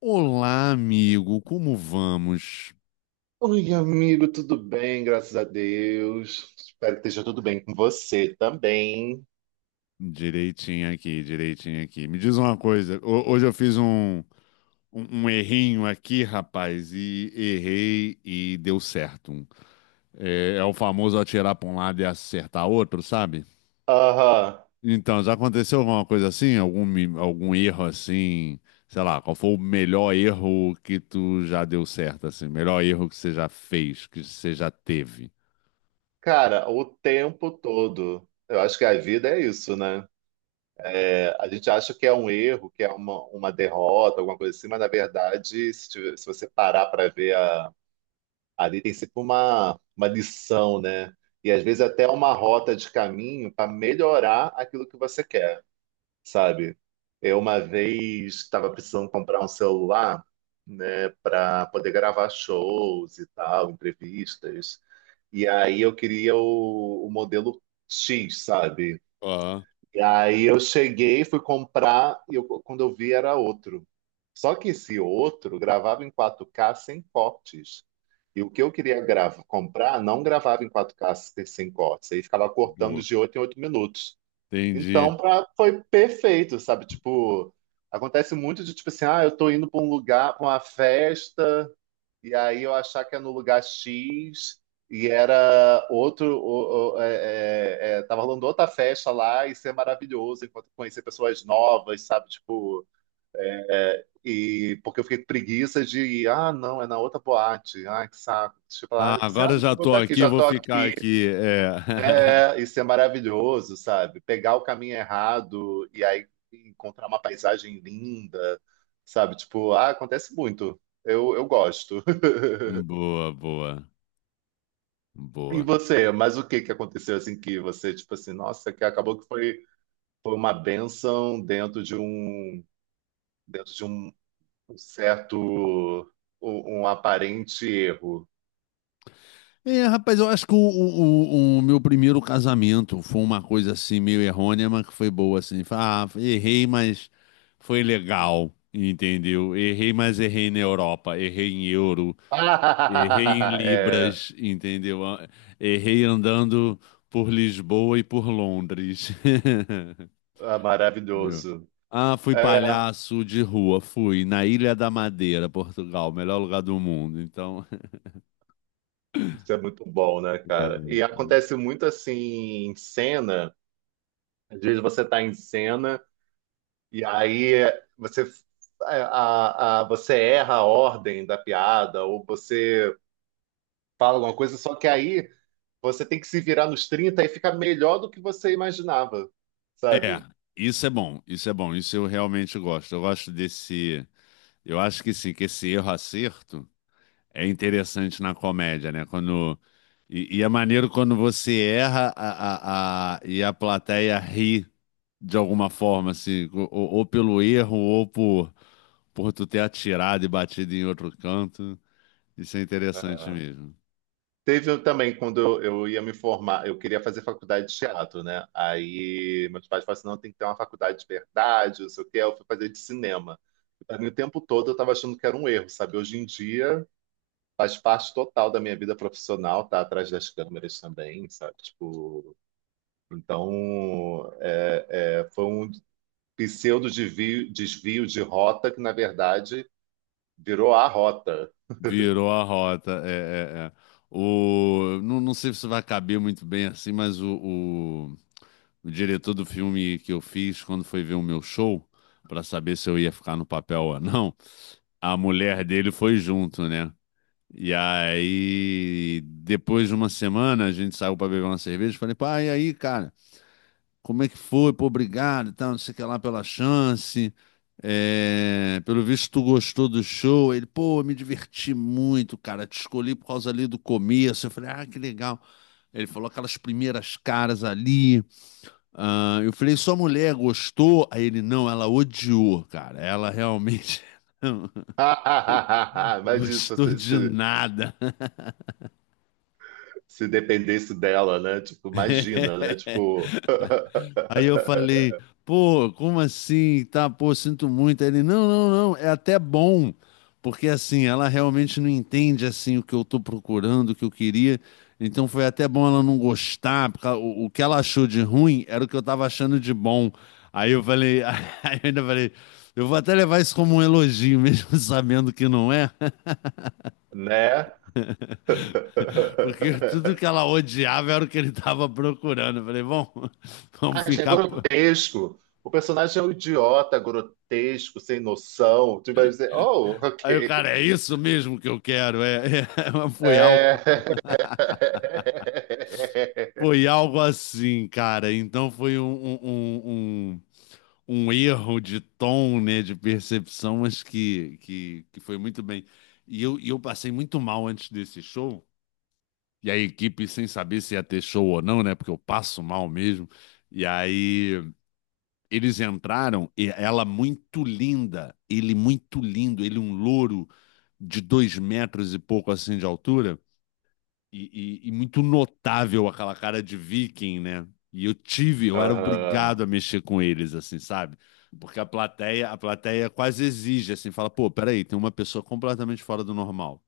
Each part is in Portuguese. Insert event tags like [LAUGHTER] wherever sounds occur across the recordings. Olá, amigo, como vamos? Oi, amigo, tudo bem? Graças a Deus. Espero que esteja tudo bem com você também. Direitinho aqui, direitinho aqui. Me diz uma coisa, hoje eu fiz um errinho aqui, rapaz, e errei e deu certo. É o famoso atirar para um lado e acertar outro, sabe? Aham. Então, já aconteceu alguma coisa assim? Algum erro assim? Sei lá, qual foi o melhor erro que tu já deu certo, assim? Melhor erro que você já fez, que você já teve? Cara, o tempo todo. Eu acho que a vida é isso, né? É, a gente acha que é um erro, que é uma derrota, alguma coisa assim, mas na verdade, se você parar para ver, ali tem sempre uma lição, né? E às vezes até uma rota de caminho para melhorar aquilo que você quer, sabe? Eu uma vez estava precisando comprar um celular, né, para poder gravar shows e tal, entrevistas. E aí eu queria o modelo X, sabe? Ó, E aí eu cheguei, fui comprar e quando eu vi era outro. Só que esse outro gravava em 4K sem cortes. E o que eu queria gravar, comprar não gravava em 4K sem cortes. Aí ficava cortando boa. de 8 em 8 minutos. Entendi. Então, foi perfeito, sabe? Tipo, acontece muito de tipo assim, ah, eu tô indo pra um lugar, pra uma festa, e aí eu achar que é no lugar X, e era outro, tava rolando outra festa lá, e ser maravilhoso, enquanto conhecer pessoas novas, sabe? Tipo, é, e porque eu fiquei com preguiça de ir, ah, não, é na outra boate, ah, que saco. Tipo, lá, Ah, eu pensei, ah, agora não, já vou tô estar aqui, aqui, já vou tô ficar aqui. aqui. É. [LAUGHS] É, isso é maravilhoso, sabe? Pegar o caminho errado e aí encontrar uma paisagem linda, sabe? Tipo, ah, acontece muito. Eu gosto. [LAUGHS] Boa, boa, E boa. você, mas o que que aconteceu assim que você, tipo assim, nossa, que acabou que foi uma bênção dentro de um um certo um aparente erro. É, rapaz, eu acho que o meu primeiro casamento foi uma coisa assim meio errônea, mas que foi boa assim. Ah, errei, mas foi legal, entendeu? Errei, mas errei na Europa, errei em euro, [LAUGHS] errei em Ah, É, Libras, entendeu? Errei andando por Lisboa e por Londres. [LAUGHS] é Entendeu? maravilhoso. Ah, fui É, palhaço de rua, fui na Ilha da Madeira, Portugal, o melhor lugar do mundo. Então, isso é muito bom, né, cara? E [LAUGHS] acontece muito assim em cena. Às vezes você tá em cena e aí você, você erra a ordem da piada ou você fala alguma coisa, só que aí você tem que se virar nos 30 e fica melhor do que você imaginava, é, É, sabe? isso é bom, isso é bom, isso eu realmente gosto. Eu gosto desse, eu acho que sim, que esse erro acerto é interessante na comédia, né? Quando e é maneiro quando você erra e a plateia ri de alguma forma, assim, ou pelo erro ou por tu ter atirado e batido em outro canto. Isso é interessante É. mesmo. Teve um também quando eu ia me formar, eu queria fazer faculdade de teatro, né? Aí meus pais falaram assim, não, tem que ter uma faculdade de verdade, não sei o quê. Eu fui fazer de cinema. Pra mim, o tempo todo eu estava achando que era um erro, sabe? Hoje em dia faz parte total da minha vida profissional, tá atrás das câmeras também, sabe? Tipo, então foi um pseudo desvio de rota que, na verdade, virou a rota. Virou a rota. É, é, é. O, não, não sei se vai caber muito bem assim, mas o o diretor do filme que eu fiz, quando foi ver o meu show para saber se eu ia ficar no papel ou não. A mulher dele foi junto, né? E aí, depois de uma semana, a gente saiu para beber uma cerveja. Falei, pai, e aí, cara, como é que foi? Pô, obrigado, e tal, não sei o que lá pela chance. É, pelo visto, tu gostou do show. Ele, pô, eu me diverti muito, cara. Te escolhi por causa ali do começo. Eu falei, ah, que legal. Ele falou aquelas primeiras caras ali. Ah, eu falei, sua mulher gostou? Aí ele, não, ela odiou, cara. Ela realmente. [LAUGHS] [LAUGHS] Imagina se, Gostou você- de se, nada. se dependesse dela, né? Tipo, imagina, né? [LAUGHS] Tipo, Aí eu falei, [LAUGHS] pô, como assim? Tá, pô, sinto muito. Aí ele, não, não, não, é até bom. Porque assim, ela realmente não entende assim o que eu tô procurando, o que eu queria. Então foi até bom ela não gostar, porque o que ela achou de ruim era o que eu tava achando de bom. Aí eu falei, [LAUGHS] aí eu ainda falei, eu vou até levar isso como um elogio, mesmo [LAUGHS] sabendo que não é. né? Porque tudo [LAUGHS] que ela odiava era o que ele estava procurando. Eu falei, bom, vamos Ah, é ficar. grotesco. O personagem é um idiota, grotesco, sem noção. Tu vai dizer, oh, Aí o ok. cara, é isso mesmo que eu quero. É, é, é, É. [LAUGHS] Foi algo assim, cara. Então foi um, um, um um erro de tom, né, de percepção, mas que foi muito bem. E eu passei muito mal antes desse show. E a equipe, sem saber se ia ter show ou não, né? Porque eu passo mal mesmo. E aí eles entraram, e ela muito linda, ele muito lindo, ele um louro de 2 metros e pouco assim de altura, e muito notável aquela cara de viking, né? E eu tive, eu era Aham, obrigado a mexer com eles, assim, sabe? Porque a plateia quase exige, assim, fala, pô, peraí, tem uma pessoa completamente fora do normal,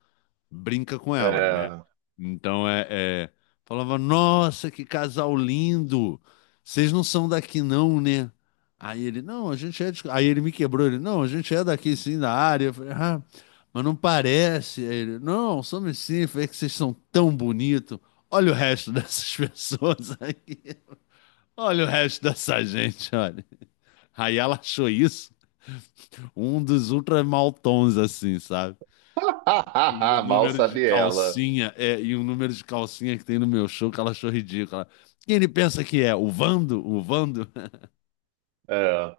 brinca com ela, né? é. Então é, falava, nossa, que casal lindo! Vocês não são daqui, não, né? Aí ele, não, a gente é. Aí ele me quebrou, ele, não, a gente é daqui, sim, da área. Eu falei, ah, mas não parece. Aí ele, não, somos sim. Eu falei: "É que vocês são tão bonitos. Olha o resto dessas [LAUGHS] pessoas aqui. Olha o resto dessa gente, olha." Aí ela achou isso um dos ultra maltons, assim, sabe? E o [LAUGHS] Mal número de sabe ela. calcinha, e o número de calcinha que tem no meu show, que ela achou ridícula. Quem ele pensa que é? O Vando? O Vando? [LAUGHS] É.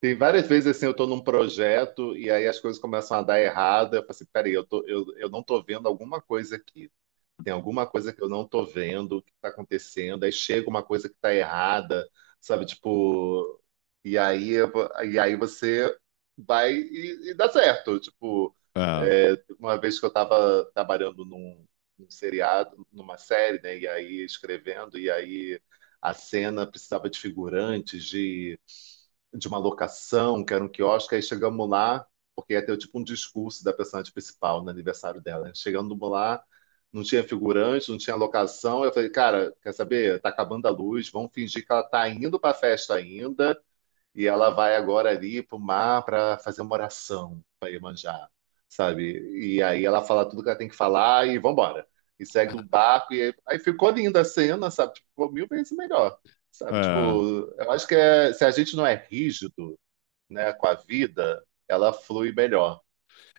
Tem várias vezes assim, eu tô num projeto e aí as coisas começam a dar errado. Eu falo assim, peraí, eu não tô vendo alguma coisa aqui. Tem alguma coisa que eu não tô vendo, que tá acontecendo, aí chega uma coisa que tá errada, sabe? Tipo, e aí, e aí, você vai e dá certo. Tipo, É, uma vez que eu tava trabalhando num seriado, numa série, né? E aí escrevendo, e aí a cena precisava de figurantes, de uma locação, que era um quiosque, aí chegamos lá, porque ia ter tipo um discurso da personagem principal no aniversário dela, né? Chegando lá, não tinha figurante, não tinha locação. Eu falei, cara, quer saber? Tá acabando a luz, vamos fingir que ela tá indo pra festa ainda. E ela vai agora ali pro mar para fazer uma oração para Iemanjá, sabe? E aí ela fala tudo que ela tem que falar e vambora. E segue o barco. E aí, ficou linda a cena, sabe? Tipo, ficou mil vezes melhor, sabe? é. Tipo, eu acho que se a gente não é rígido, né, com a vida, ela flui melhor.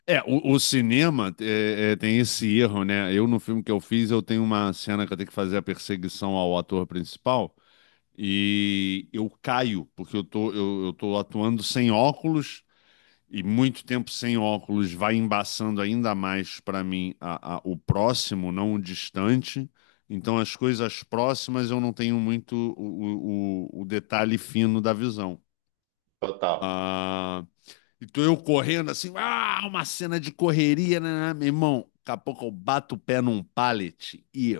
É, o cinema tem esse erro, né? Eu, no filme que eu fiz, eu tenho uma cena que eu tenho que fazer a perseguição ao ator principal, e eu caio, porque eu tô atuando sem óculos, e muito tempo sem óculos vai embaçando ainda mais para mim o próximo, não o distante. Então, as coisas próximas eu não tenho muito o detalhe fino da visão. Total. Ah, então, eu correndo assim, ah, uma cena de correria, né, né, né." Meu irmão? Daqui a pouco eu bato o pé num pallet e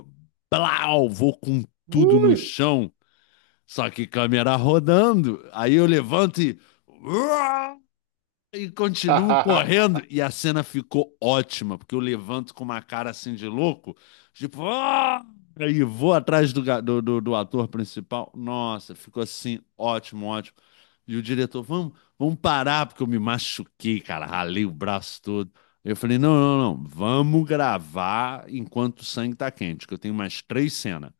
blau, vou com tudo Ui! no chão, só que câmera rodando. Aí eu levanto, e E continuo [LAUGHS] correndo. E a cena ficou ótima, porque eu levanto com uma cara assim de louco, tipo, "Ah!", e vou atrás do, ga- do, do, do ator principal. Nossa, ficou assim, ótimo, ótimo. E o diretor, vamos parar, porque eu me machuquei, cara, ralei o braço todo. Eu falei, não, não, não, vamos gravar enquanto o sangue tá quente, que eu tenho mais 3 cenas.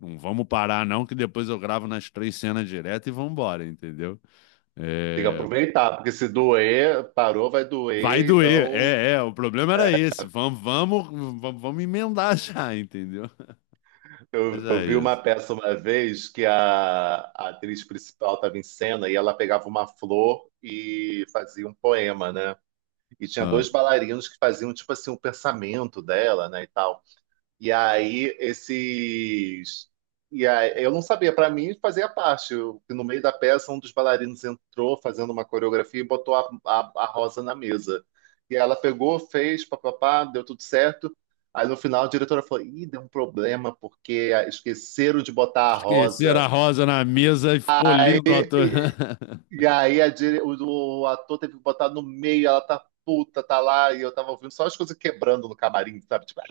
Não vamos parar, não, que depois eu gravo nas 3 cenas direto e vamos embora, entendeu? Tem que É. aproveitar, porque se doer, parou, vai Vai doer, doer. então. É, é, o problema era esse. Vamos, vamos, vamos, vamos emendar já, [LAUGHS] entendeu? Mas Eu é vi uma isso. peça uma vez que a atriz principal estava em cena e ela pegava uma flor e fazia um poema, né? E tinha Ah. dois bailarinos que faziam, tipo assim, o pensamento dela, né, e tal. E aí, esses. E aí, eu não sabia, para mim fazia parte. No meio da peça, um dos bailarinos entrou fazendo uma coreografia e botou a Rosa na mesa. E ela pegou, fez, papapá, deu tudo certo. Aí no final a diretora falou: Ih, deu um problema, porque esqueceram de botar a Esqueceram Rosa. a rosa na mesa e ficou lindo a [LAUGHS] E aí o ator teve que botar no meio, ela tá puta, tá lá, e eu tava ouvindo só as coisas quebrando no camarim, sabe? Tipo,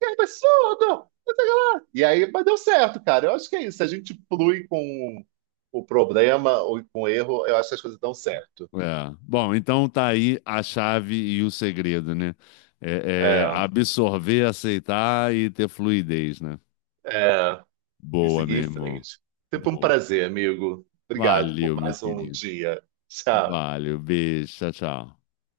que absurdo! Não sei o que lá. E aí, mas deu certo, cara. Eu acho que é isso. Se a gente flui com o problema ou com o erro, eu acho que as coisas dão certo. É. Bom, então tá aí a chave e o segredo, né? É, é É, absorver, aceitar e ter fluidez, né? é, e Boa, meu seguir em irmão. frente. Sempre um Boa. prazer, amigo. Obrigado por Valeu, meu mais um querido. dia. Tchau. Valeu, beijo, tchau, tchau.